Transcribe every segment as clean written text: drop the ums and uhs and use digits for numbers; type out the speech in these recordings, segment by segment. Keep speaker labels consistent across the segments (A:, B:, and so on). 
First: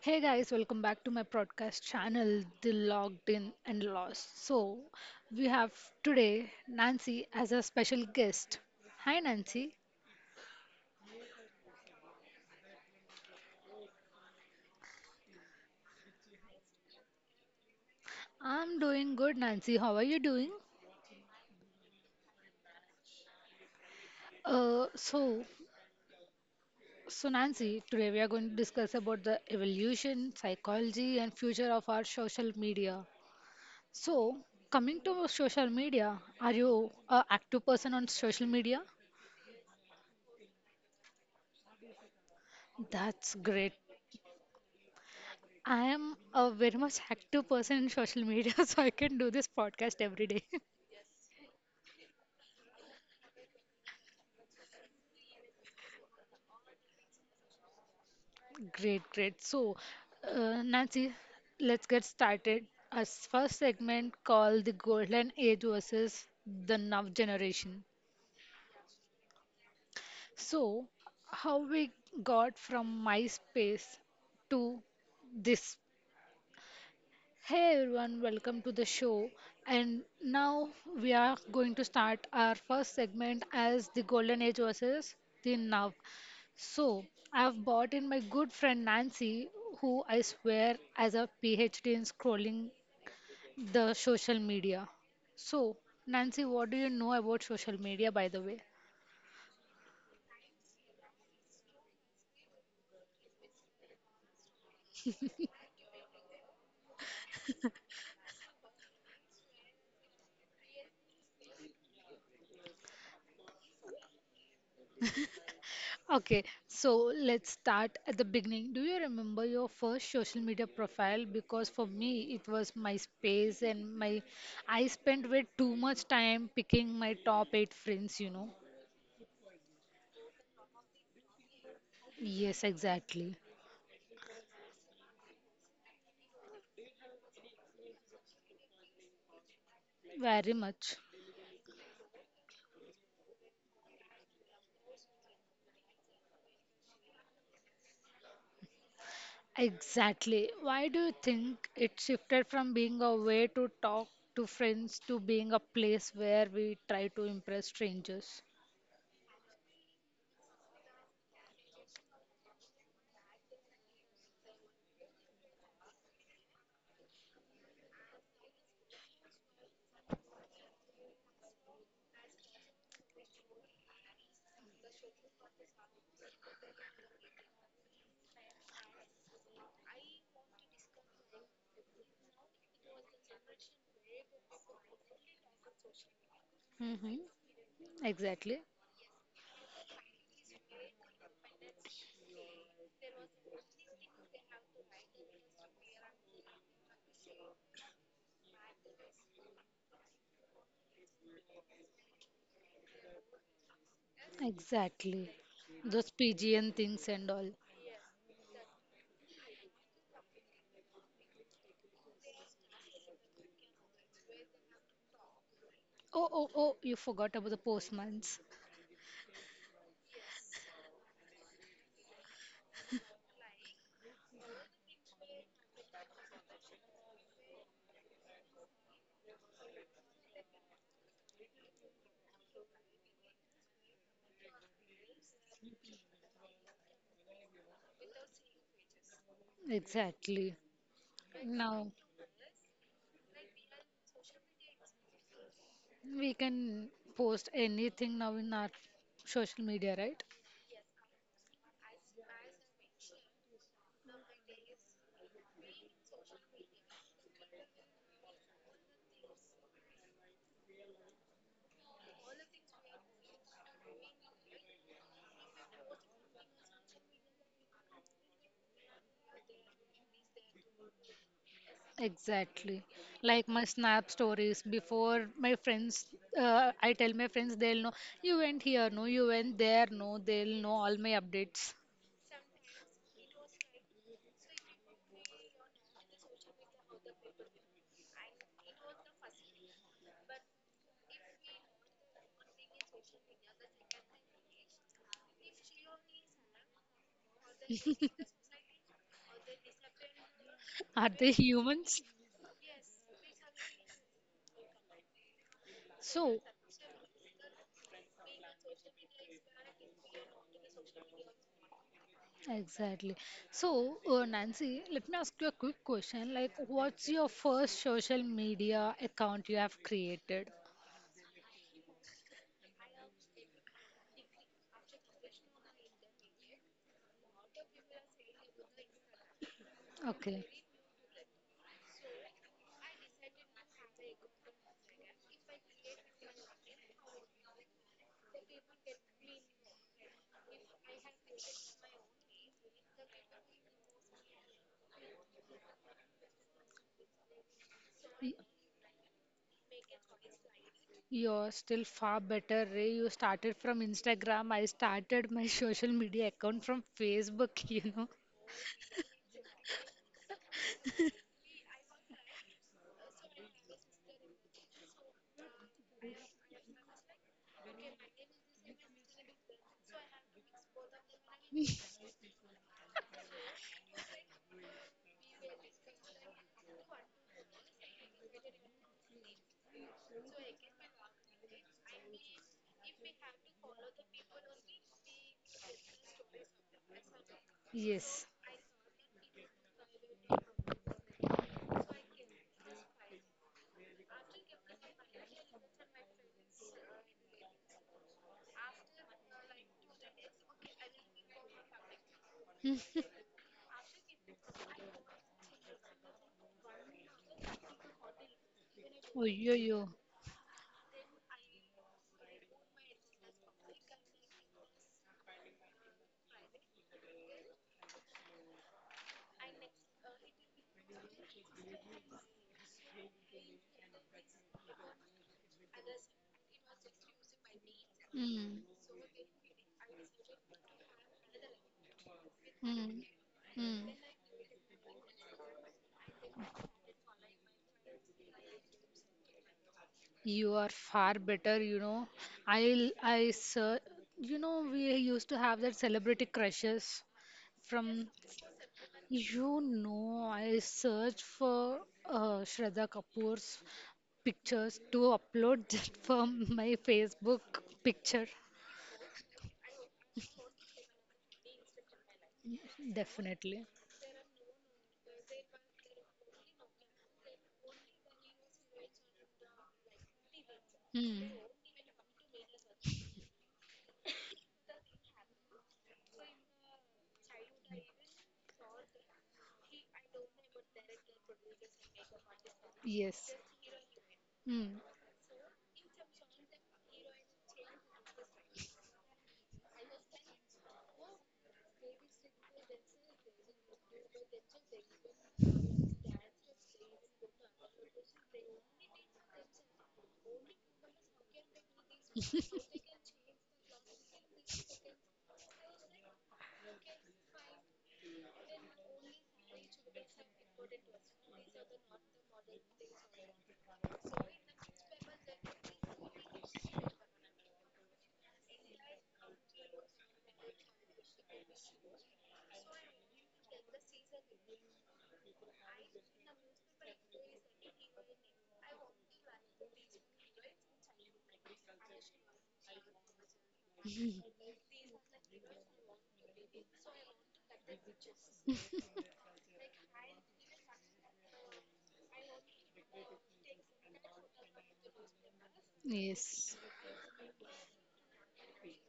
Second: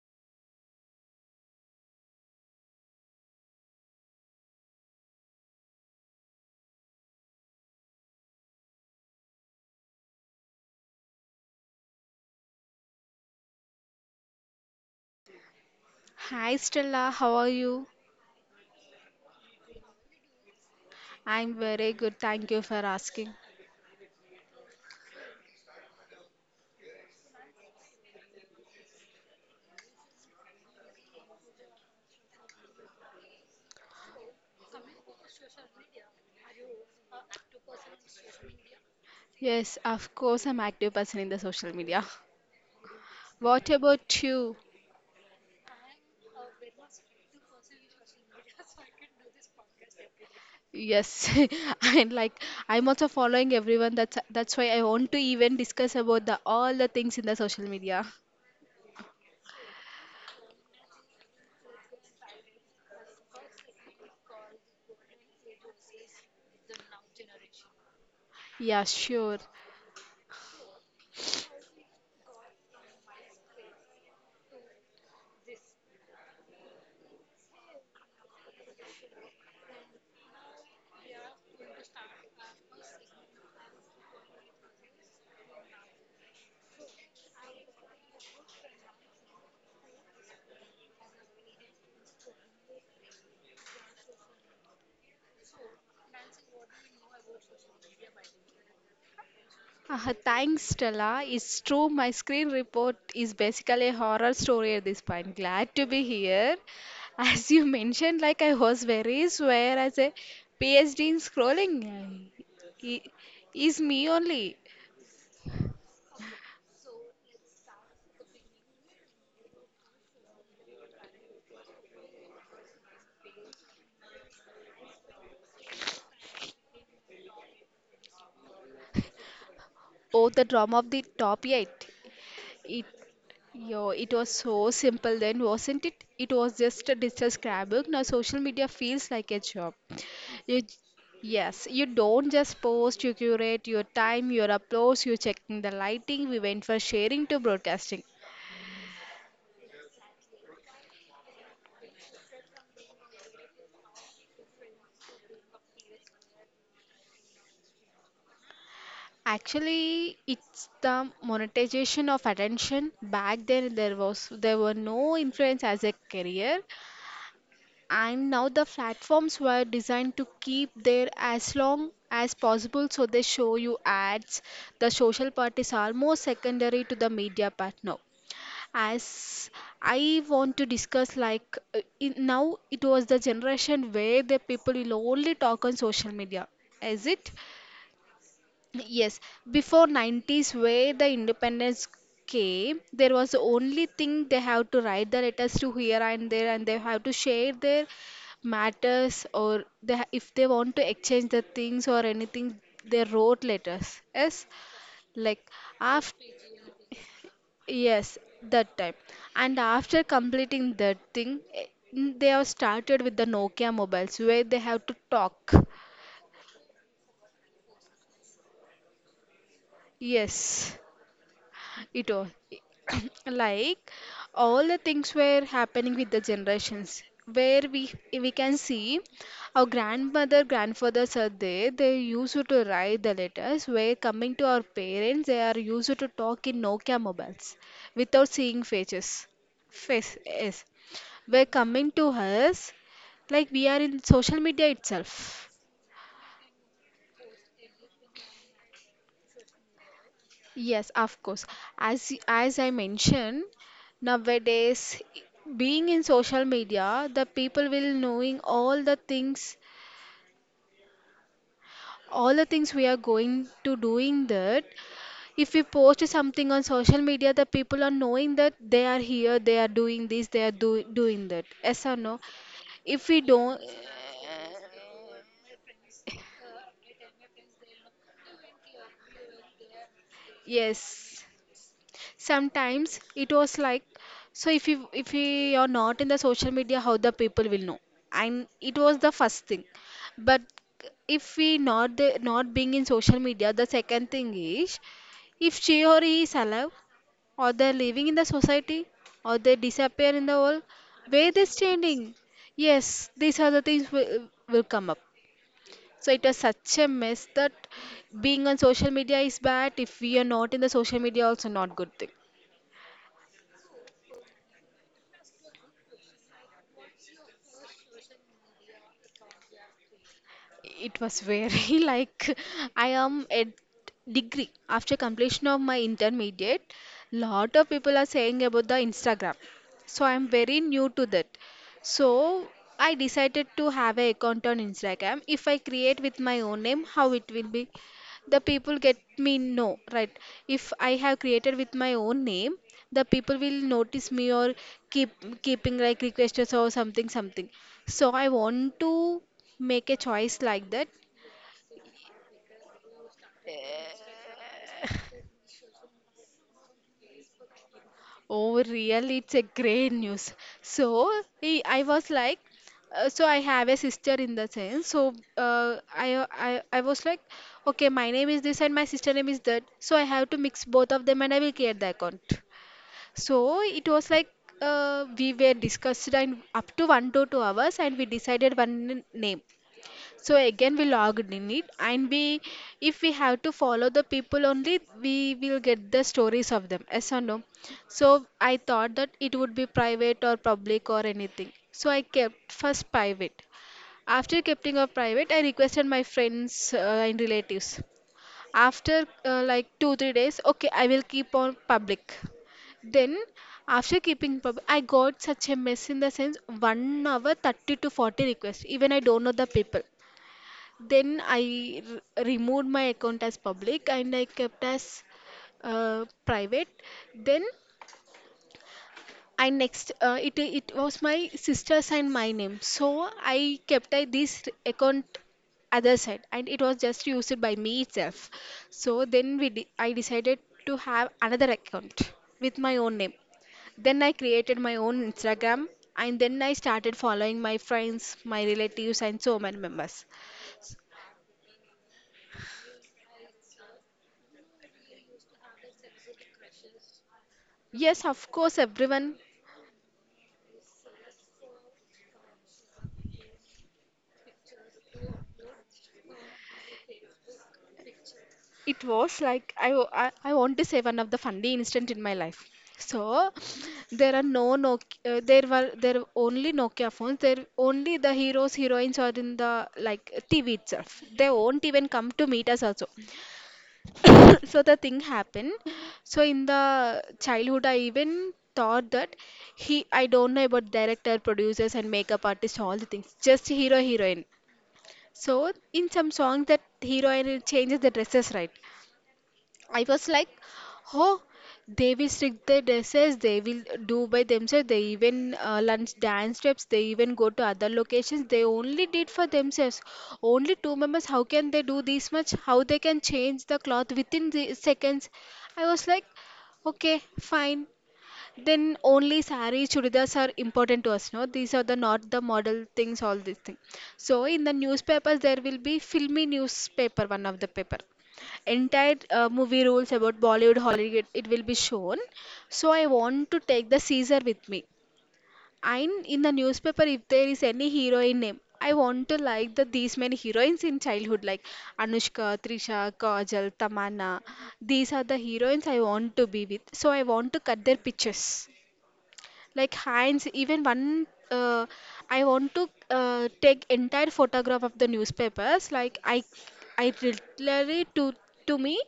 A: Hey guys, welcome back to my podcast channel, The Logged In and Lost. We have today Nancy as a special guest. Hi Nancy.
B: Hi Stella, how are you?
A: I'm doing good, Nancy. How are you doing?
B: I'm very good, thank you for asking.
A: Uh, so, so Nancy, today we are going to discuss about the evolution, psychology, and future of our social media. So, coming to social media, are you a active person on social media?
B: Yes, of course, I'm active person in the social media.
A: That's
B: What
A: great.
B: about you?
A: I am a very much active person in social media, so I can do this podcast every day.
B: Yes, and like I'm also following everyone. That's why I want to even discuss about the all the things in the social media.
A: Great, great. Nancy, let's get started. Our first segment called the Golden Age versus the Now Generation.
B: Yeah, sure.
A: So, how we got from MySpace to this. Hey everyone, welcome to the show. And now we are going to start our first segment as the Golden Age versus the Now. So, I've brought in my good friend Nancy, who I swear has a PhD in scrolling the social media. So, Nancy, what do you know about social media, by the way?
B: Thanks, Stella. It's true, my screen report is basically a horror story at this point. Glad to be here. As you mentioned, like I was very swear as a PhD in scrolling. I- Is me only.
A: Okay, so let's start at the beginning. Do you remember your first social media profile? Because for me, it was MySpace, and my I spent way too much time picking my top eight friends.
B: Oh, the drama of the top eight.
A: Yes,
B: It,
A: exactly.
B: it was so simple then, wasn't it? It was just a digital scrapbook. Now social media feels like a job.
A: Very
B: You, j-
A: much.
B: yes, you don't just post, you curate your time, your uploads, you checking the lighting. We went for sharing to broadcasting.
A: Exactly. Why do you think it shifted from being a way to talk to friends to being a place where we try to impress strangers?
B: Actually, it's the monetization of attention. Back then, there were no influence as a career, and now the platforms were designed to keep there as long as possible. So they show you ads. The social part is almost secondary to the media part now. As I want to discuss, like, now it was the generation where the people will only talk on social media, is
A: Mm-hmm.
B: it?
A: Exactly.
B: Yes, before 90s, where the independence came, there was only thing they have to write the letters to here and there, and they have to share their matters, or if they want to exchange the things or anything, they wrote letters, yes.
A: Exactly.
B: like
A: Those
B: after
A: PGN things and all.
B: Yes, that time. And after completing that thing, they have started with the Nokia mobiles where they have to talk.
A: Oh, oh, oh, you forgot about the postmans.
B: Yes, it was like all the things were happening with the generations where we can see our grandmother, grandfathers are there. They used to write the letters. Where coming to our parents, they are used to talk in Nokia mobiles without seeing faces. Face,
A: Exactly.
B: yes. We're
A: Now
B: coming to us, like we are in social media itself,
A: we can post anything now in our social media, right?
B: yes, of course. As I mentioned, nowadays being in social media the people will knowing all the things, all the things we are going to doing that, if we post something on social media the people are knowing that they are here, they are doing this, they are doing that, yes or no,
A: Exactly.
B: if we
A: Like
B: don't,
A: my snap stories before my I tell my friends they'll know you went here, no, you went there, no, they'll know
B: yes.
A: all my updates.
B: Sometimes it was like, so if you are not in the social media, how the people will know? And it was the first thing. But if we not not being in social media, the second thing is, if she or he is alive, or they're living in the society, or they disappear in the world,
A: Are they
B: where they
A: humans?
B: standing? Yes, these are the things will come up. So it
A: So,
B: was such a mess that being on social media is bad. If we are not in the social media, also not good thing.
A: exactly. So, Nancy, let me ask you a quick question. Like, what's your first social media account you have created?
B: It was very like I am at degree after completion of my intermediate. Lot of people are saying about the Instagram. So I am
A: Okay.
B: very new to that. So I decided to have an account on Instagram. If I create with my own name, how it will be? The people get me, no, right? If I have created with my own name, the people will notice me or keep keeping like requests or something, so I want to make a choice like that.
A: You're still far better, Ray. You started from Instagram. I started my social media account from Facebook, you know.
B: Oh really, it's a great news. So I was like, so I have a sister in the sense, so uh, I, I was like, okay, my name is this and my sister name is that, so I have to mix both of them and I will create the account. So it was like, we were discussed and up to 1 to 2 hours, and we decided one name. So again we logged in it, and we, if we have to follow the people only, we will get the stories of them. Yes or no?
A: Yes.
B: So I thought that it would be private or public or anything. So I kept first private. After keeping of private, I requested my friends and relatives after like 2 3 days, okay, I will keep on public. Then after keeping public, I got such a mess in the sense, 1 hour 30 to 40 requests, even I
A: Oh,
B: don't know the
A: yo,
B: people.
A: yo.
B: Then I removed my account as public, and I kept as private. Then, and next, it was my sister's and my name, so I kept, this account other side, and it was just used by me itself.
A: Mm,
B: So then I decided to have another account with my own
A: mm,
B: name.
A: mm.
B: Then I created my own Instagram, and then I started following my friends, my relatives, and so many members,
A: You are far better, you know. Sir, you know, we used to have that celebrity crushes
B: yes,
A: from,
B: of course, everyone.
A: you know, I searched for Shraddha Kapoor's pictures to upload that for my Facebook picture.
B: It was like I want to say one of the funny incident in my life. So
A: Definitely.
B: there are no Nokia, there were only Nokia phones. There only the heroes heroines are in the like TV itself.
A: Hmm.
B: They won't even come to meet us also. So the thing happened. So in the childhood, I even thought that he I don't know about director, producers, and makeup artists, all the things.
A: Yes.
B: Just hero heroine.
A: Hmm.
B: So in some song that hero heroine changes the dresses, right? I was like, oh, they will strict their dresses, they will do by themselves, they even lunch dance steps, they even go to other locations, they only did for themselves. Only two members, how can they do this much? How they can change the cloth within the seconds? I was like, okay, fine, then only sari chudidars are important to us, no? These are the not the model things, all these things. So in the newspapers there will be filmy newspaper, one of the paper. Entire movie rules about Bollywood, Hollywood, it will be shown. So I want to take the Caesar with me. And in the newspaper, if there is any heroine name, I want to like the these many heroines in childhood, like Anushka, Trisha, Kajal, Tamanna. These are the heroines I want to be with. So I want to cut their pictures like Heinz, even one, I want to take entire photograph of the newspapers. Like I,
A: Yes.
B: I literally to me,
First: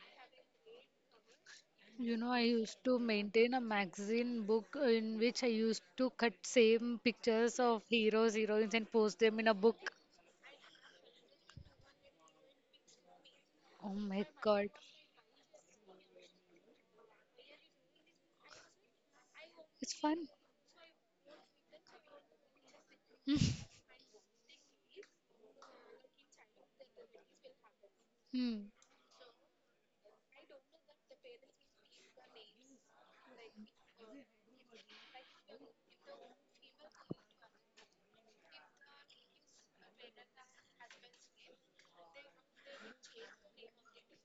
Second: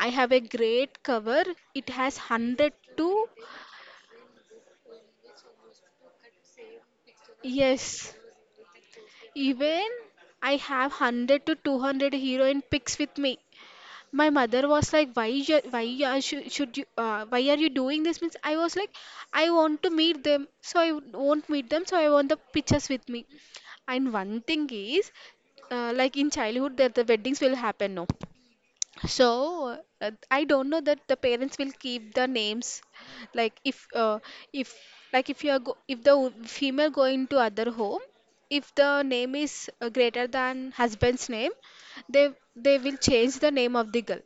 B: I have a great cover. It has
A: You know, I
B: hundred
A: used to
B: to,
A: maintain a magazine book in which I used to cut same pictures of
B: yes,
A: heroes, heroines and post them in a
B: even
A: book.
B: I have 100 to 200 heroine pics with me.
A: Oh my
B: My mother
A: God.
B: was like, should you, why are you doing this means, I was like, I want to
A: It's
B: meet
A: fun.
B: them, so I won't meet them, so I want the pictures with me. And one thing is, like in childhood that the weddings will happen, no?
A: Hmm.
B: So I don't know that the parents will keep the names, like if, if like if you are if the female going to other home, if the name is greater than husband's name, they they will change the name of the girl.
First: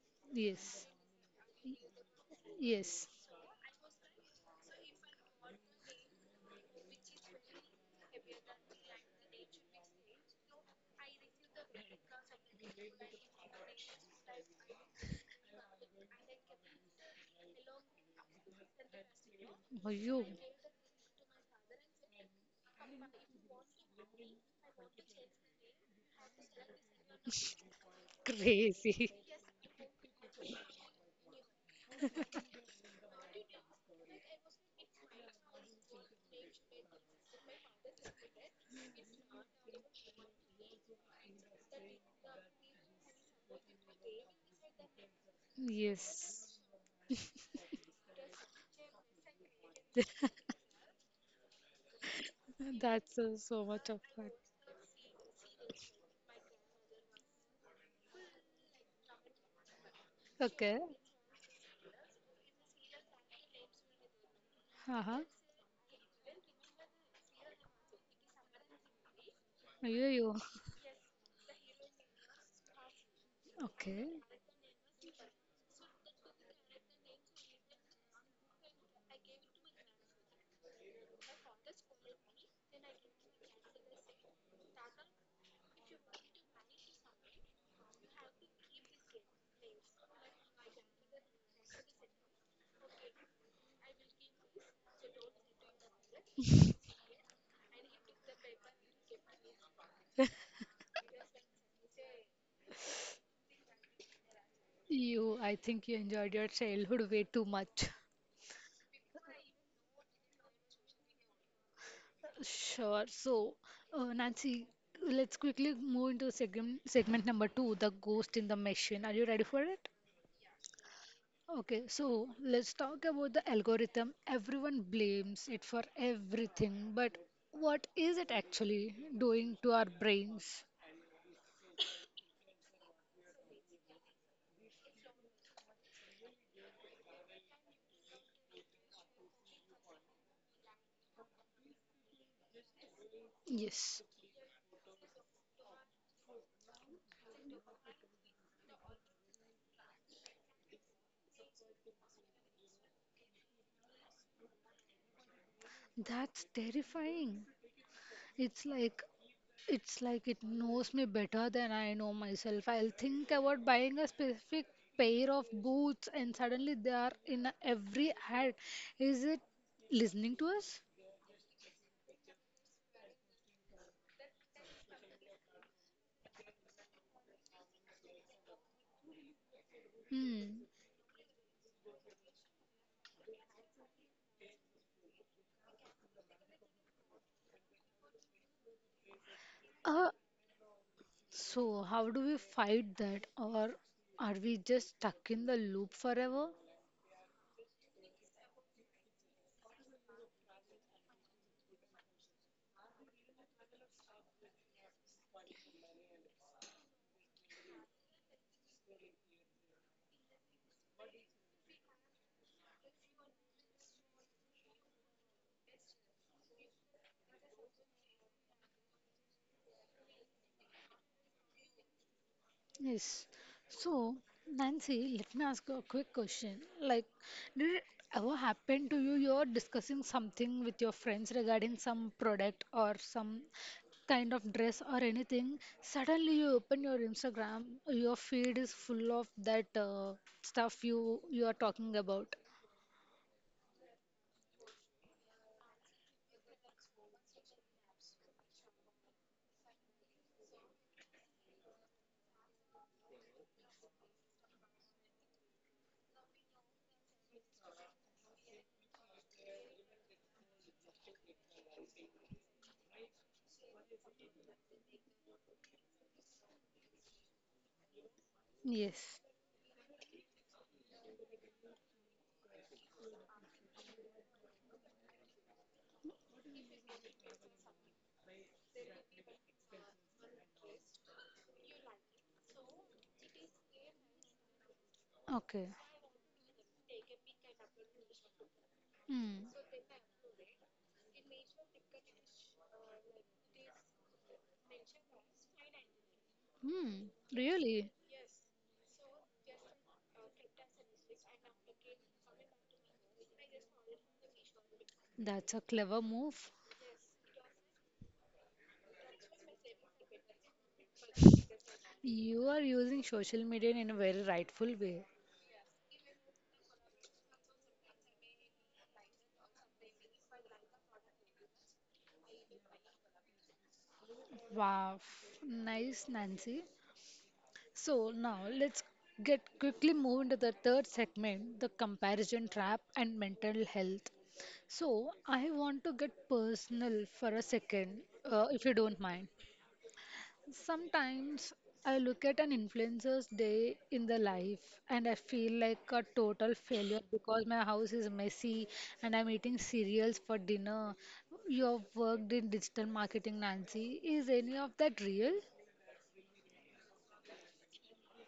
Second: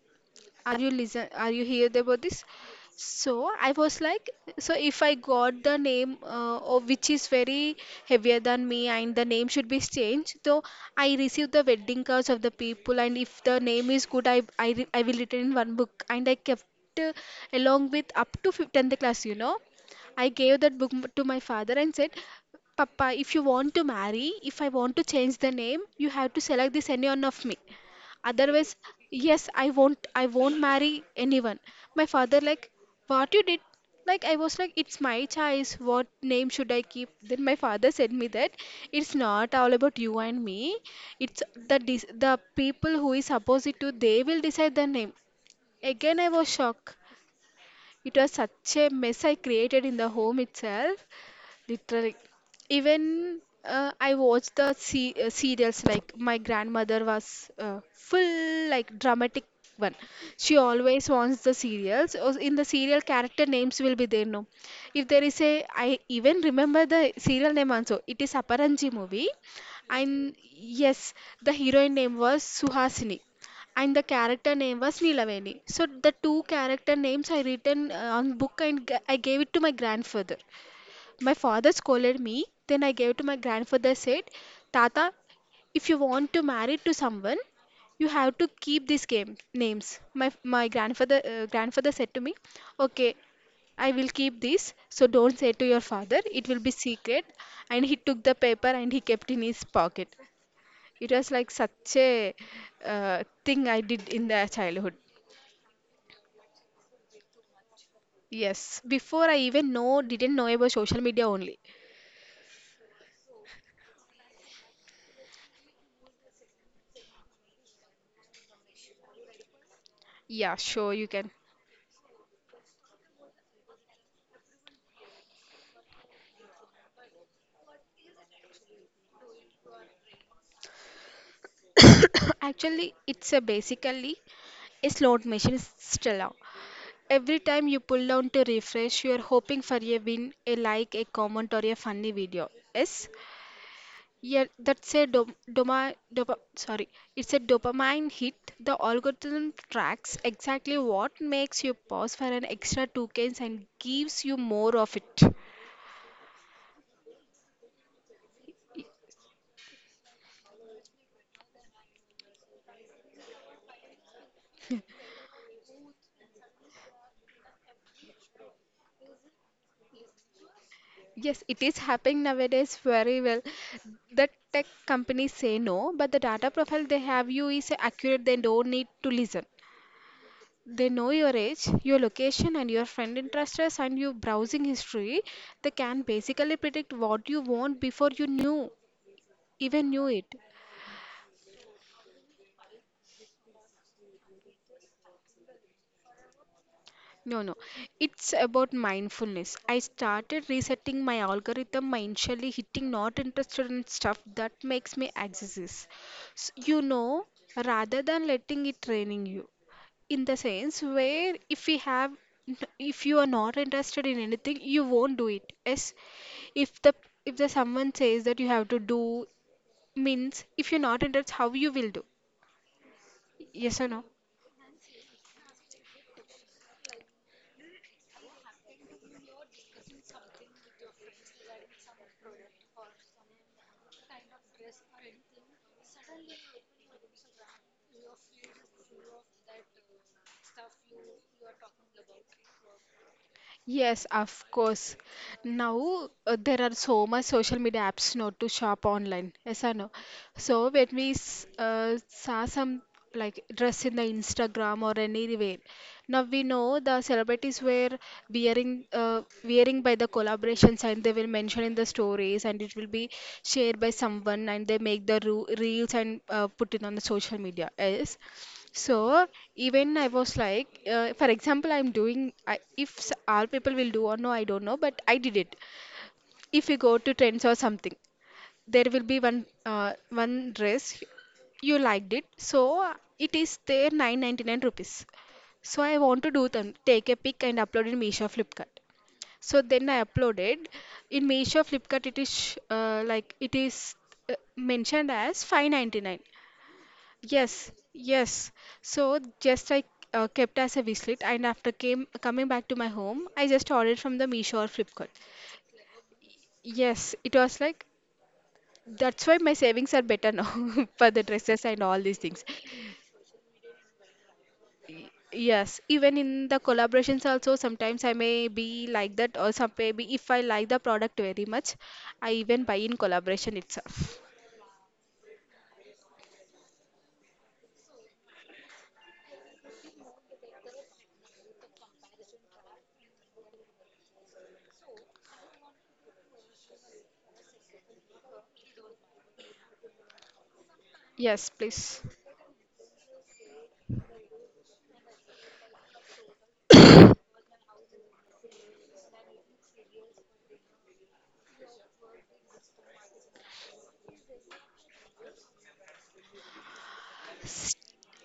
B: Are
A: Yes.
B: you listen, are you hear about this?
A: Yes.
B: So I was like, so if I got the name, which is very heavier than me and the name should be changed, so I received the wedding cards of the people, and if the name is good, I will return in one book, and I kept, uh, along with up to 10th class, you know.
A: Oh, you
B: I gave that book to my father and said, papa, if you want to marry, if I want to change the name, you have to select this any one of me. Otherwise,
A: crazy.
B: yes, I won't marry anyone. My father like, what you did? Like I was like, it's my choice. What name should I keep? Then my father said me that it's not all about you and me. It's the people who is opposite to they will decide the name. Again, I
A: Yes.
B: was shocked. It was such a mess I created in the home itself. Literally,
A: That's
B: even
A: so much of
B: I
A: fun.
B: watched the serials like my grandmother was full like dramatic one. She
A: Okay.
B: always wants the serials. Or in the serial, character names will be there, no? If
A: Uh-huh.
B: there is a, I even remember the serial name also. It is Aparanji movie,
A: Ayo,
B: and yes, the heroine name was Suhasini and the
A: okay.
B: character name was Nilaveni. So the two character names I written on book and I gave it to my grandfather. My father scolded me, then I gave to my grandfather said, Tata, if you want to marry to someone, you have to keep these game names. My grandfather said to me, okay, I will keep this, so don't say to your father. It will be secret. And he took the paper and he kept in his pocket. It was like such a thing I did in the childhood.
A: You, I think you enjoyed your childhood way too much.
B: Yes, before I even know, didn't know about social media only.
A: Sure. So, Nancy, let's quickly move into segment number two, the ghost in the machine. Are you ready for it?
B: Yeah, sure, you can.
A: Okay, so let's talk about the algorithm. Everyone blames it for everything, but what is it actually doing to our brains?
B: Actually, it's a basically a slot machine, Stella. Every time you pull down to refresh, you are hoping for a win, a like, a comment, or a funny video. Yes,
A: Yes,
B: yeah, that's a dom doma dopa, sorry, it's a dopamine hit. The algorithm tracks exactly what makes you pause for an extra 2 seconds and gives you more of it.
A: that's terrifying. It's like It's like it knows me better than I know myself. I'll think about buying a specific pair of boots and suddenly they are in every ad. Is it listening to us?
B: Yes, it is happening nowadays very well. The tech companies say no, but the data profile they have you is accurate. They don't need to listen.
A: Hmm.
B: They know your age, your location, and your friend interests and your browsing history. They can basically predict what you want before you knew even knew
A: Uh,
B: it.
A: so how do we fight that or are we just stuck in the loop forever?
B: No, no. It's about mindfulness. I started resetting my algorithm by initially hitting not interested in stuff that makes me anxious. Rather than letting it training you. In the sense where if we have if you are not interested in anything, you won't do it. Yes. If the if the someone says that you have to do means if you're not interested, how you will do.
A: Yes.
B: Yes or no?
A: So, Nancy, let me ask you a quick question. Like, did it ever happen to you? You're discussing something with your friends regarding some product or some kind of dress or anything. Suddenly, you open your Instagram, your feed is full of that stuff you are talking about.
B: Yes, of course. Now there are so much social media apps now to shop online. Yes or no? So when we saw some like dress in the Instagram or anywhere, now we know the celebrities were wearing by the collaborations and they will mention in the stories and it will be shared by someone and they make the ru reels and put it on the social media. Yes.
A: Yes.
B: So even I was like, for example, if all people will do or no, I don't know, but I did it. If you go to trends or something, there will be one dress you liked it, so it is there 999 rupees.
A: Okay.
B: So I want to do them, take a pic and upload in Meesho Flipkart.
A: Hmm.
B: So then I uploaded in Meesho Flipkart. It is like it is mentioned as 599.
A: Hmm,
B: Yes,
A: really?
B: yes. So just I kept as a wish list, and after came coming back to my home, I just ordered from the Meesho or Flipkart.
A: That's a clever move.
B: Yes, it was like that's why my savings are better now for the dresses and all these things.
A: You are using social media in a very rightful way.
B: Yes, even in the collaborations also sometimes I may be like that or some maybe if I like the product very much, I even buy in collaboration itself.
A: Wow, nice, Nancy. So now let's get quickly move into the third segment, the comparison trap and mental health. So I want to get personal for a second, if you don't mind.
B: Yes,
A: Sometimes I
B: please.
A: look at an influencer's day in the life and I feel like a total failure because my house is messy and I'm eating cereals for dinner. You have worked in digital marketing, Nancy. Is any of that real?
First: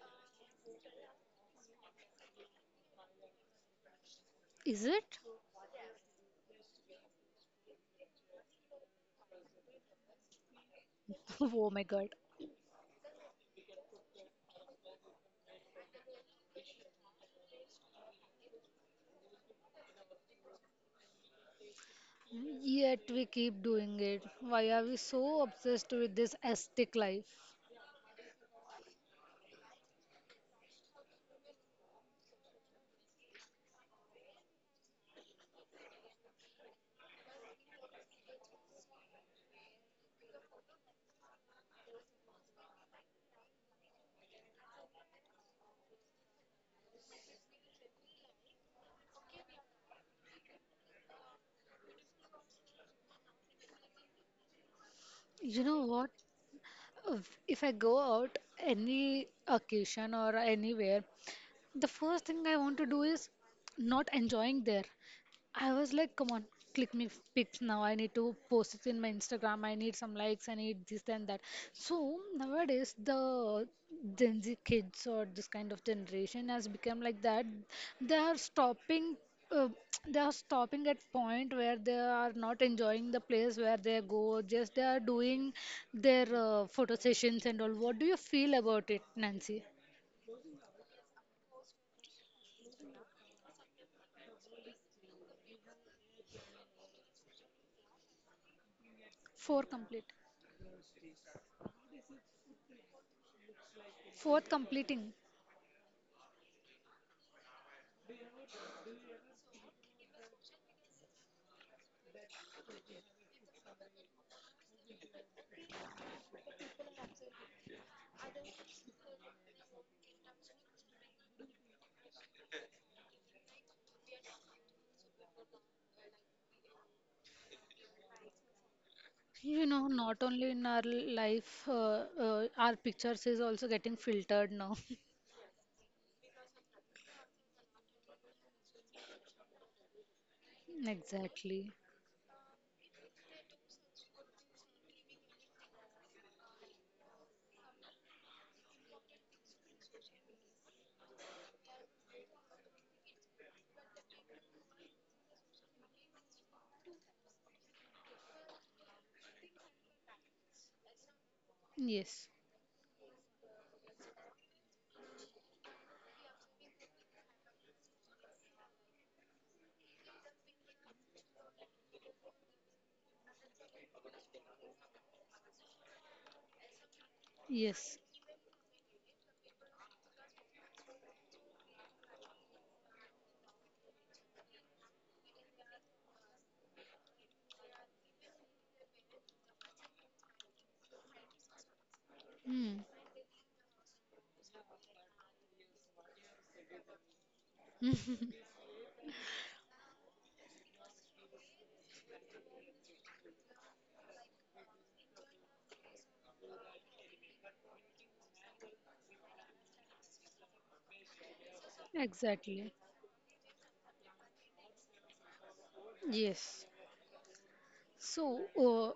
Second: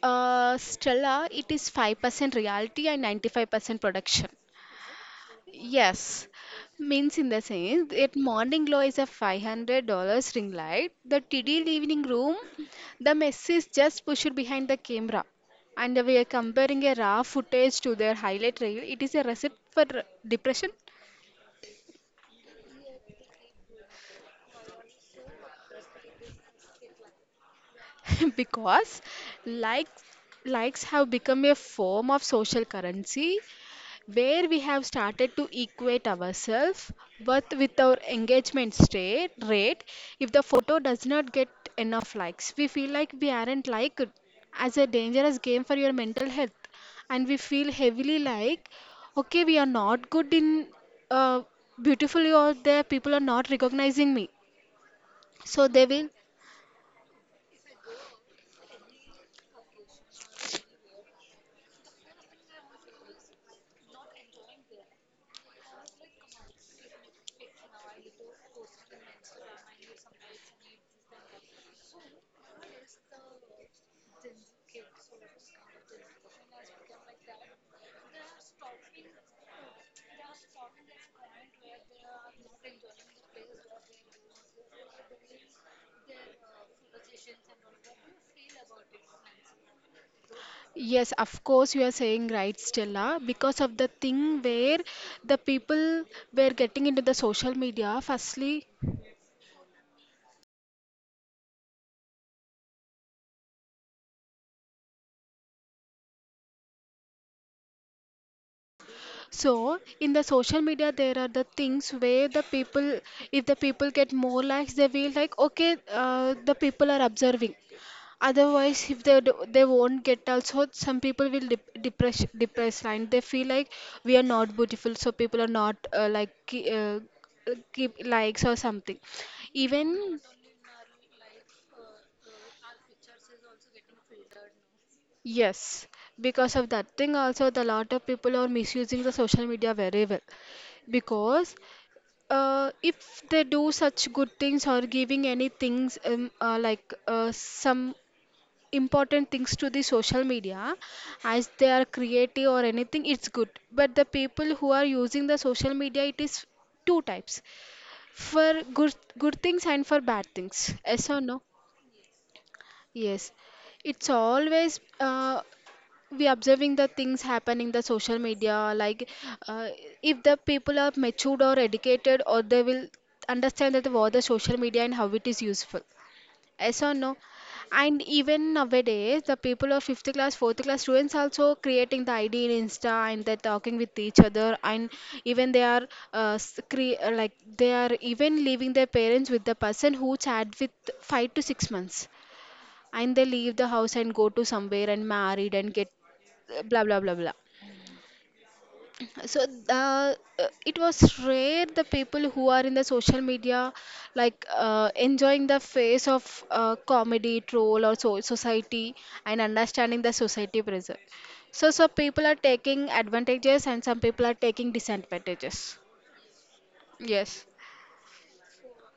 B: Stella, it is 5% reality and 95% production.
A: Is it?
B: Yes, means in the sense that morning glow is a $500 ring light. The TD
A: Oh my
B: evening
A: god.
B: room, the mess is just pushed behind the camera. And we are comparing a raw footage to their highlight reel. It is a recipe for depression
A: Yet we keep doing it. Why are we so obsessed with this aesthetic life?
B: because likes likes have become a form of social currency. Where we have started to equate ourselves worth with our engagement state rate. If the photo does not get enough likes, we feel like we aren't liked, as a dangerous game for your mental health. And we feel heavily like, okay, we are not good in uh, beautifully, or there people are not recognizing me,
A: You
B: so
A: know
B: they will.
A: what? If I go out any occasion or anywhere, the first thing I want to do is not enjoying there. I was like, come on, click me pics now. I need to post it in my Instagram. I need some likes. I need this and that. So nowadays, the Gen Z kids or this kind of generation has become like that. They are stopping. Uh, they are stopping at point where they are not enjoying the place where they go. Just they are doing their photo sessions and all. What do you feel about it, Nancy?
B: Yes, of course, you are saying right, Stella, because of the thing where the people were getting into the social media firstly.
A: Four complete. Fourth, completing.
B: So in the social media, there are the things where the people, if the people get more likes, they will like, okay, the people are observing. Otherwise, if they do, they won't get also, some people will depressed line. They feel like we are not beautiful, so people are not keep likes or something.
A: You know,
B: Even
A: not only in our life, our pictures is also getting filtered now.
B: yes, because of that thing also, the lot of people are misusing the social media very well because
A: Exactly.
B: If they do such good things or giving any things some important things to the social media as they are creative or anything, it's good. But the people who are using the social media, it is two types, for good things and for bad things. Yes or no?
A: Yes.
B: Yes, it's always we observing the things happen in the social media, like uh, if the people are matured or educated, or they will understand that what the social media and how it is useful. Yes or no?
A: Yes.
B: And even nowadays the people of fifth class fourth class students also creating the id in Insta, and they're talking with each other, and even they are uh, s- cre- uh, like they are even leaving their parents with the person who chat with 5 to 6 months,
A: Hmm.
B: and they leave the house and go to somewhere and married and get blah blah blah blah. So it was rare the people who are in the social media, like enjoying the face of comedy troll or so society and understanding the society pressure, so some people are
A: Exactly.
B: taking advantages and some people are taking disadvantages.
A: Yes.
B: Yes.
A: So,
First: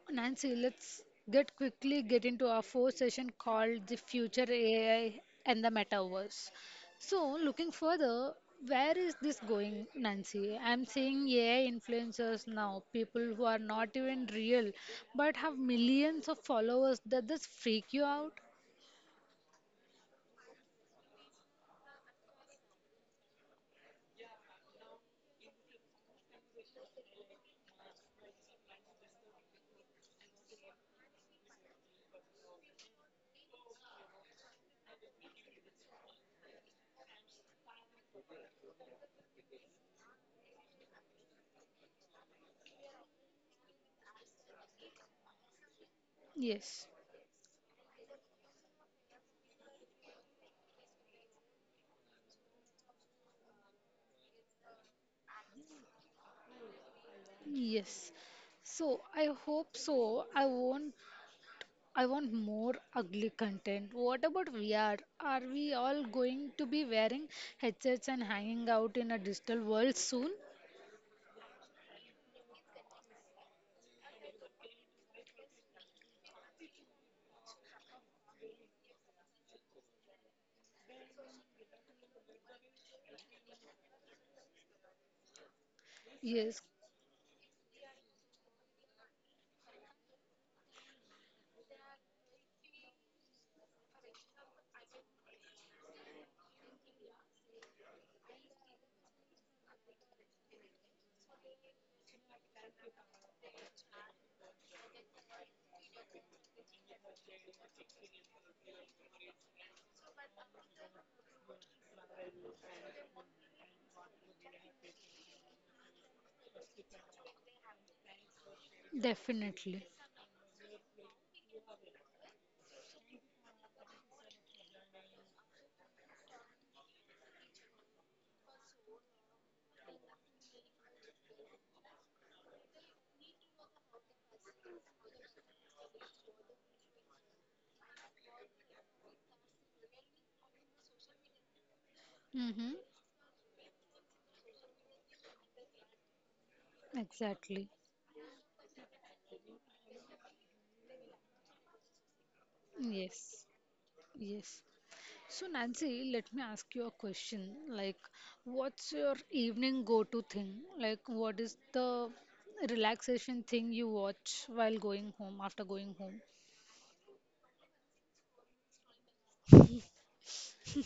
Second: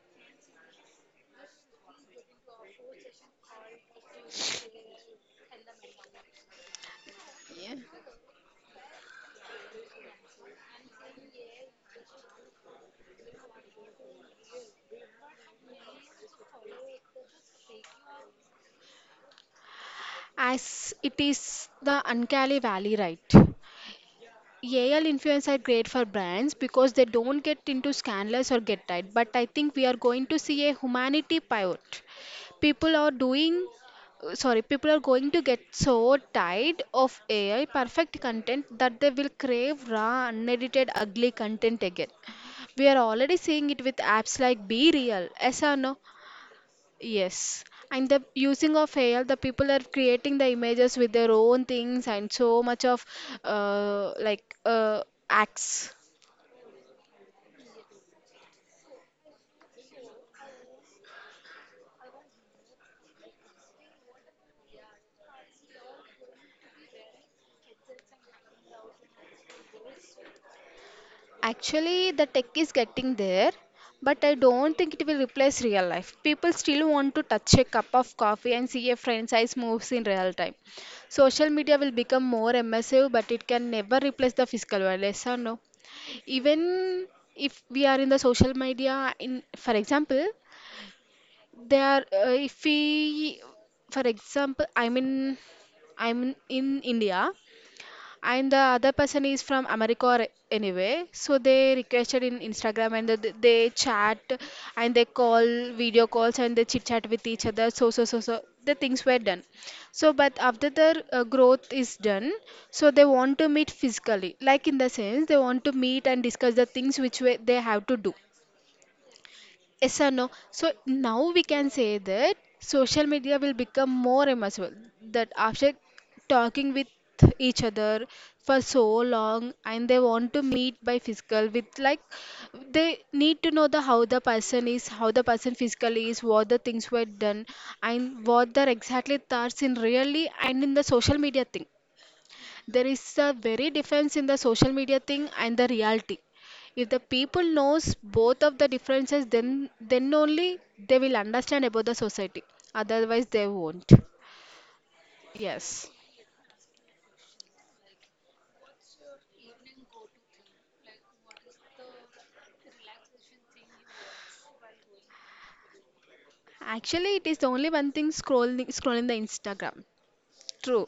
A: Nancy, let's get quickly get into our fourth session called the future AI and the metaverse. So, looking
B: Yeah.
A: further, where is this going, Nancy? I'm seeing AI influencers now, people who are not even real but have millions of followers. Does this freak you out?
B: As it is the Ankali Valley, right? AL influence are great for brands because they don't get into scandals or get tied. But I think we are going to see a humanity pivot. People are doing, People are going to get so tired of AI perfect content that they will crave raw, unedited, ugly content again. We are already seeing it with apps like Be Real, yes or no?
A: Yes,
B: Yes, and the using of AI, the people are creating the images with their own things and so much of uh, like uh, acts.
A: yes. So I hope so. I won't I want more ugly content. What about VR? Are we all going to be wearing headsets and hanging out in a digital world soon?
B: Actually, the tech is getting there, but I don't think it will replace real life. People still want to touch a cup of coffee and see a franchise moves in real time. Social media will become more immersive, but it can never replace the physical world. Yes or no?
A: Yes,
B: Even if we are in the social media, in for example, if we, for example, I'm in India, and the other person is from America or anyway, so they requested in Instagram and they chat and they call video calls and they chit chat with each other. So the things were done. So but after the growth is done, so they want to meet physically, like in the sense they want to meet and discuss the things which way they have to do.
A: definitely.
B: Yes or no? So now we can say that social media will become more immersive. That after talking with each other for so long and they want to meet by physical with like they need to know the how the person is, how the person physically is, what the things were done and what their exactly thoughts in really and in the social media thing.
A: Mm-hmm.
B: There is a very difference in the social media thing and the reality. If the people
A: Exactly.
B: knows both of the differences, then only they will understand about the society, otherwise they
A: Yes.
B: won't.
A: Yes. So,
B: Yes.
A: Nancy, let me ask you a question. Like, what's your evening go-to thing? Like, what is the relaxation thing you watch while going home, after going home?
B: Actually it is only one thing, scrolling the Instagram. True.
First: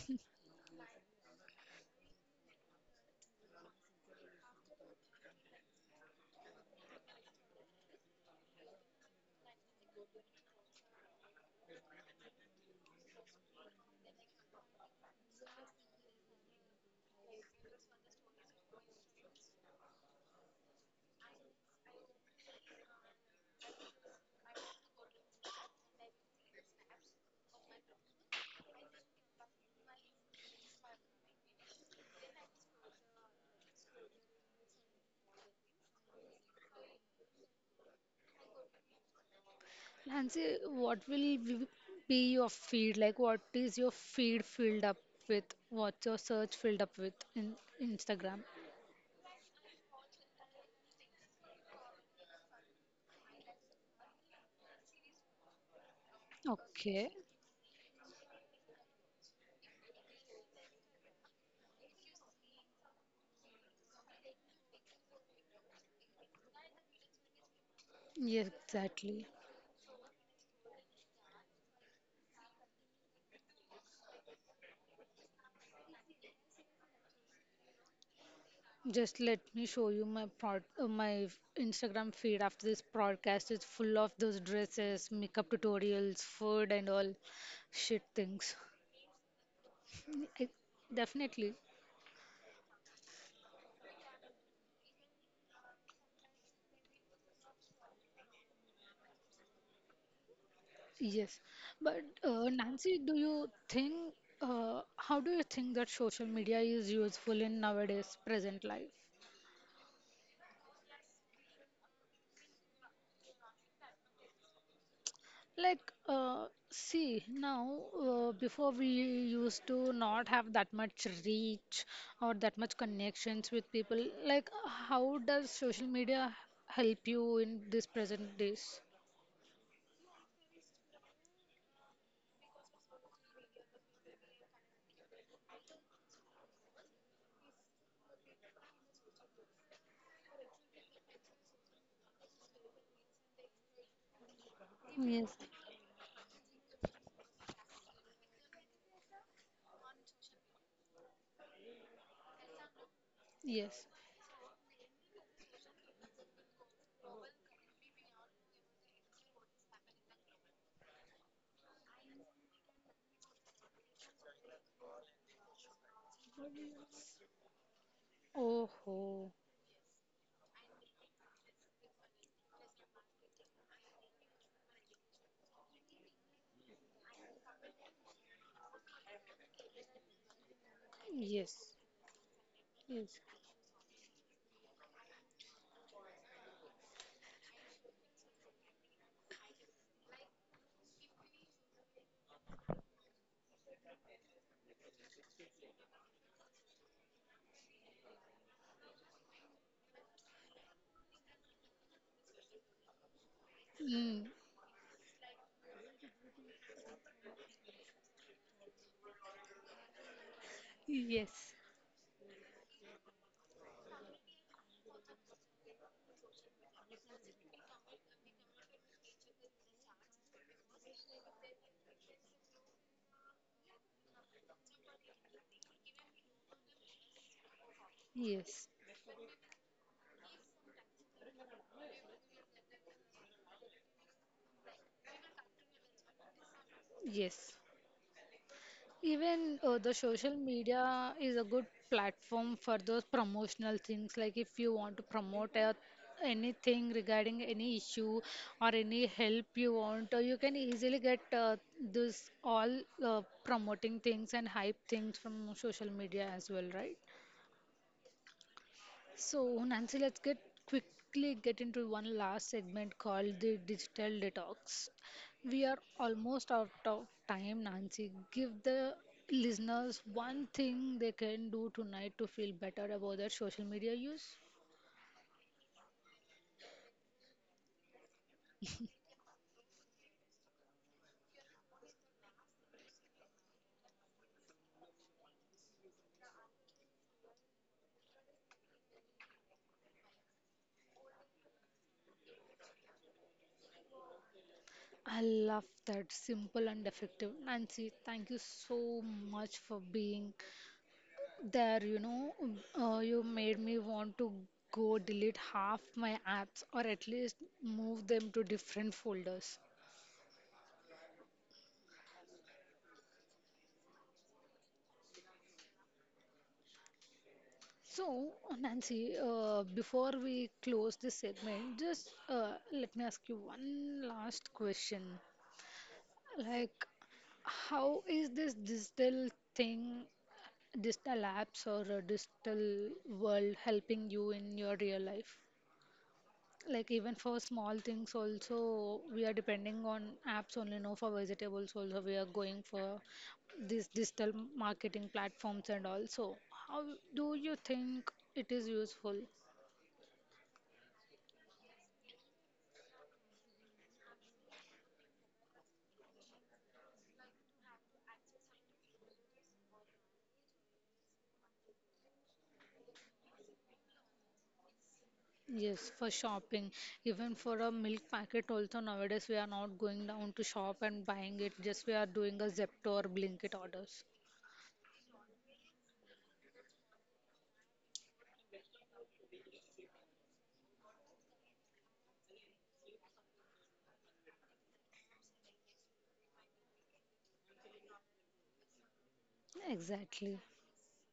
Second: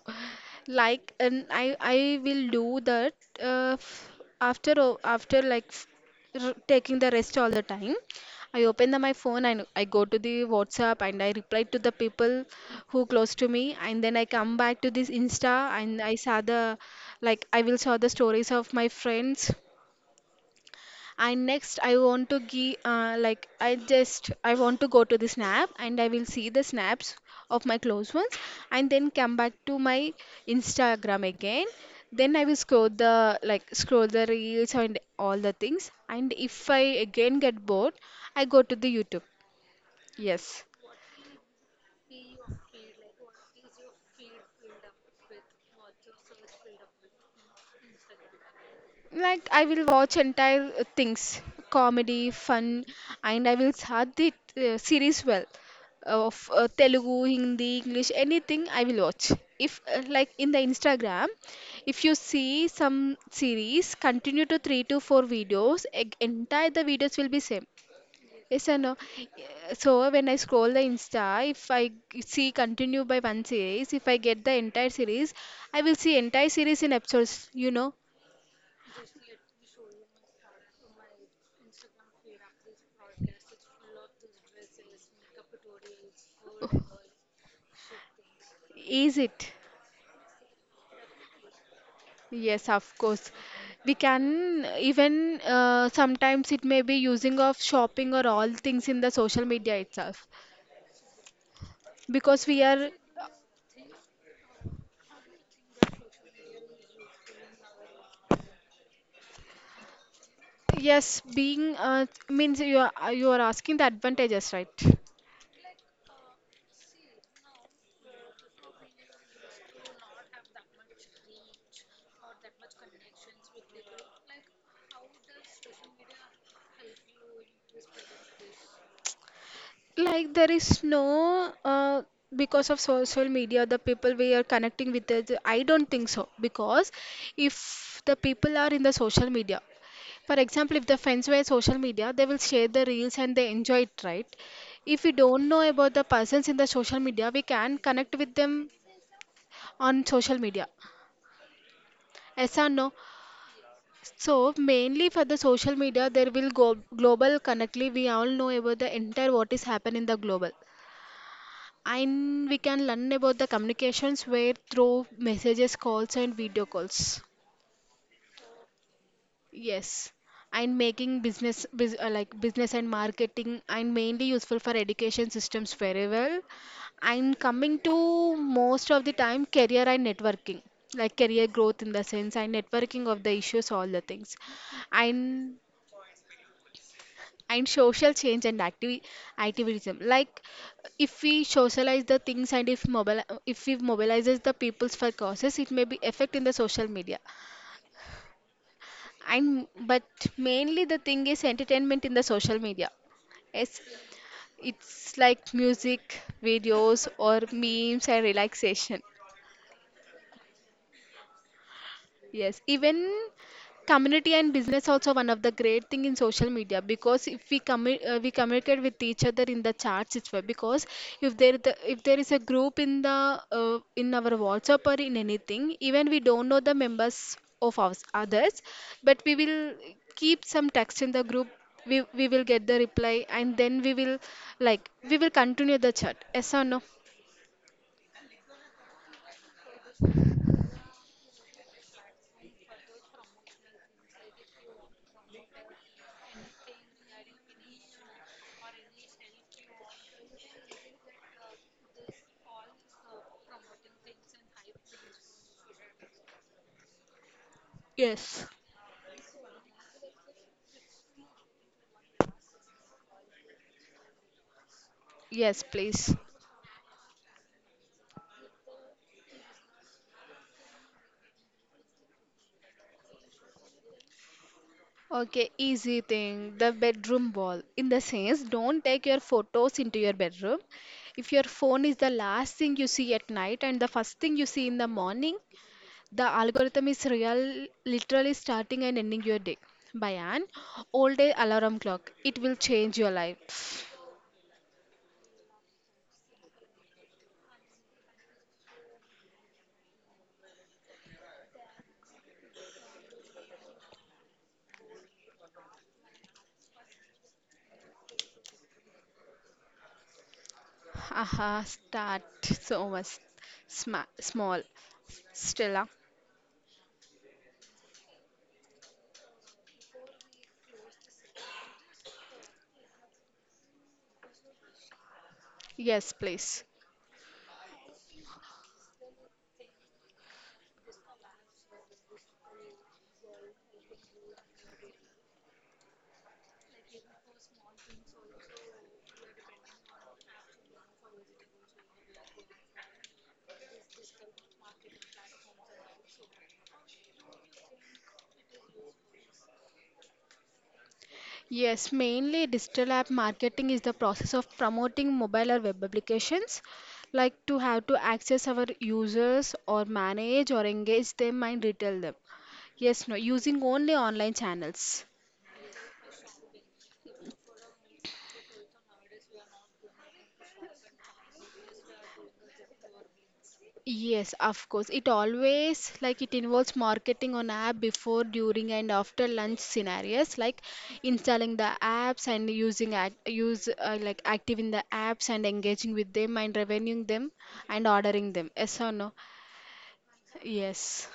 B: Like, and I will do that uh, f- after taking the rest all the time. I open my phone and I go to the WhatsApp and I reply to the people who close to me, and then I come back to this Insta and I will saw the stories of my friends, and next I want to go to the snap and I will see the snaps of my close ones, and then come back to my Instagram again, then I will scroll the reels and all the things, and if I again get bored, I go to the YouTube. Yes.
A: Nancy, what will be your feed? Like, what is your feed filled up with? What's your search filled up with in Instagram?
B: Like I will watch entire things, comedy, fun, and I will start the series well. Of
A: Okay.
B: Telugu, Hindi, English, anything I will watch. If like in the Instagram, if you see some series, continue to three to four videos. Entire the videos will be same.
A: Yes,
B: Yes or no?
A: exactly.
B: Yeah, so when I scroll the Insta, if I see continue by one series, if I get the entire series, I will see entire series in episodes.
A: Just let me show you my my Instagram feed after this broadcast is full of those dresses, makeup tutorials, food, and all shit things.
B: Is it?
A: I- Definitely.
B: Yes, of course. We can even sometimes it may be using of shopping or all things in the social media itself
A: Yes, but
B: because we are
A: Nancy, do you think, how do you think that social media is useful in nowadays present life?
B: yes being means you are asking the advantages, right?
A: Like, uh, see, now before we used to not have that much reach or that much connections with people. Like, how does social media help you in this present days?
B: Like there is no because of social media, the people we are connecting with us, I don't think so, because if the people are in the social media. For example, if the friends were social media, they will share the reels and they enjoy it, right? If we
A: Yes.
B: don't know about the persons in the social media, we can connect with them on social media. Yes or no?
A: Yes.
B: So mainly for the social media, there will go global connectly. We all know about the entire what is happening in the global. And we can learn about the communications where through messages, calls and video calls.
A: Oh, ho.
B: Yes, and making business like business and marketing, and mainly useful for education systems very well. And coming to most of the time career and networking, like career
A: Yes,
B: growth in the sense and networking
A: yes.
B: of the issues, all the things, and and social change and activism. Like if we socialize the things and if mobile if we mobilizes the peoples for causes, it may be effect in the social media. And but mainly the thing is entertainment in the social media. it's
A: Mm.
B: it's like music videos or memes and relaxation.
A: Yes,
B: Yes, even community and business also one of the great thing in social media, because if we we communicate with each other in the chats. It's why, because if there if there is a group in the in our WhatsApp or in anything, even we don't know the members of ours, others,
A: yes.
B: but we will keep some text in the group. We will get the reply and then we will, like, we will continue the chat, yes or no?
A: Yes, even the social media is a good platform for those promotional things. Like if you want to promote a, anything regarding any issue or any help you want, you can easily get this all promoting things and hype things from social media as well, right?
B: Yes.
A: So, Nancy, let's get quickly get into one last segment called the digital detox.
B: Yes,
A: We are
B: please.
A: almost out of time, Nancy. Give the listeners one thing they can do tonight to feel better about their social media use.
B: Okay, easy thing. The bedroom wall. In the sense, don't take your photos into your bedroom. If your phone is the last thing you see at night and the first thing you see in the morning, the algorithm is real, literally starting and ending your day. By an old day alarm clock, it will change your life.
A: I love that. Simple and effective. Nancy, thank you so much for being there. You know, you made me want to go delete half my apps or at least move them to different folders.
B: Haha, start so much small. Stella,
A: So, Nancy, before we close this segment, just let me ask you one last question.
B: yes, please.
A: Like, how is this digital thing, digital apps or a digital world helping you in your real life? Like, even for small things, also, we are depending on apps only now for vegetables, also, we are going for these digital marketing platforms and also. How do you think it is useful?
B: Yes, mainly digital app marketing is the process of promoting mobile or web applications, like to have to access our users or manage or engage them and retail them. Yes, no, using only online channels.
A: Yes, for shopping. Even for a milk packet also nowadays we are not going down to shop and buying it. Just we are doing a Zepto or Blinkit orders.
B: Yes, of course. It always like it involves marketing on app before, during, and after lunch scenarios, like installing the apps and using act use like active in the apps and engaging with them and revenuing them and ordering them. Yes or no?
A: Exactly.
B: Yes,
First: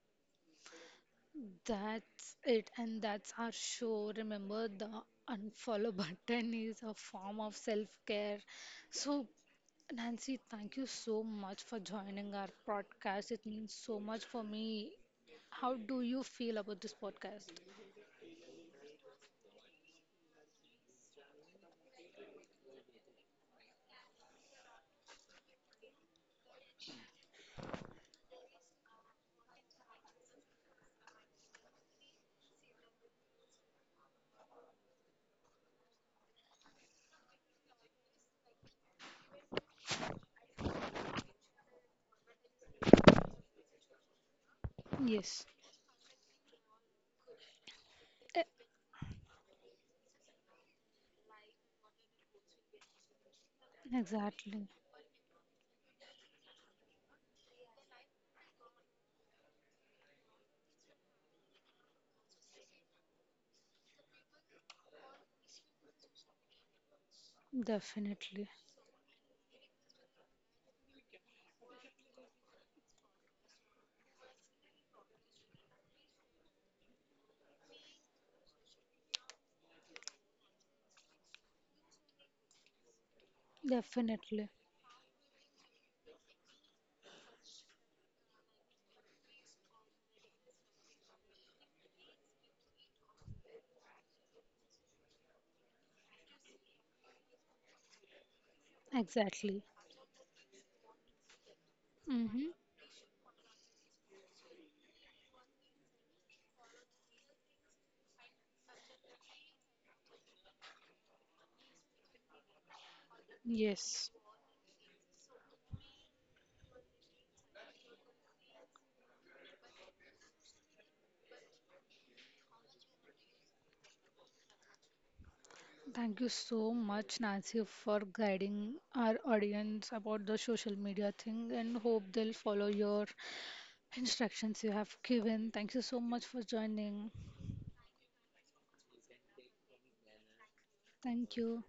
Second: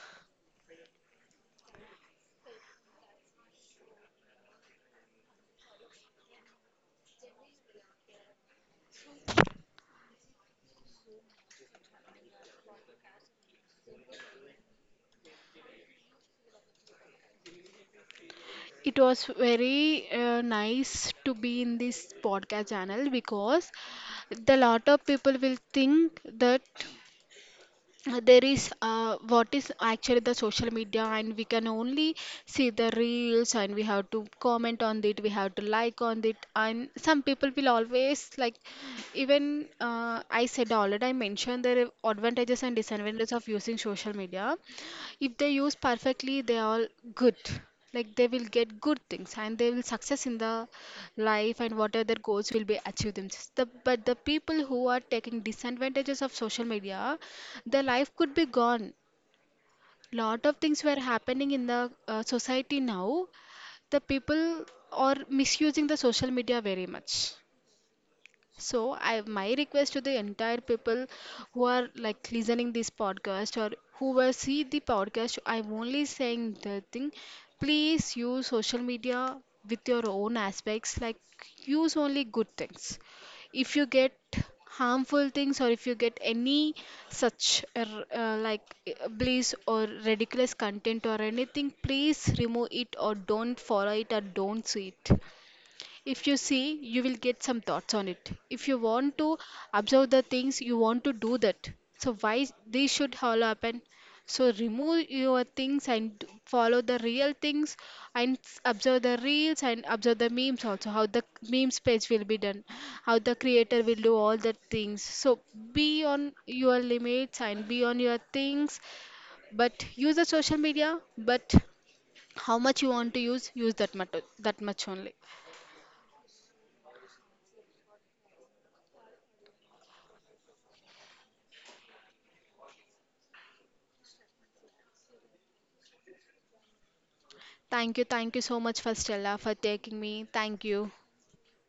A: That's it, and that's our show. Remember, the unfollow button is a form of self-care. So, Nancy, thank you so much for joining our podcast. It means so much for me. How do you feel about this podcast?
B: it was very nice to be in this podcast channel, because the lot of people will think that there is what is actually the social media, and we can only see the reels and we have to comment on it, we have to like on it, and some people will always like, even I said already, I mentioned the advantages and disadvantages of using social media. If
A: Yes,
B: they use perfectly, they are good, like they will
A: e-
B: get good things and they will success in the life, and whatever their goals will be achieved themselves, the, but the people
A: exactly.
B: who are taking disadvantages of social media, their life could be gone. Lot of things were happening in the society now. The people are misusing the social media very much.
A: Definitely.
B: So I, my request to the entire people who are like listening this podcast or who will see the podcast, I'm only saying the thing, please use social media with your own aspects, like use only good things. If you get
A: Definitely.
B: harmful things, or if you get any such like bliss or ridiculous content or anything, please remove it, or don't follow it, or don't see it. If you see, you will get some thoughts on it. If you want to
A: Exactly.
B: observe the things, you want to do that. So
A: Mm-hmm.
B: why this should all happen? So remove your things and follow the real things, and observe the reels and observe the memes also. How the memes page will be done, how the creator will
A: Yes.
B: do all the things. So be on your limits and be on your things, but use the social media. But how much you want to use, use that much, that much only.
A: Thank you so much, Nancy, for guiding our audience about the social media thing and hope they'll follow your instructions you have given. Thank you so much for joining.
B: Thank you so much for Stella for taking me. Thank you.
A: Thank you.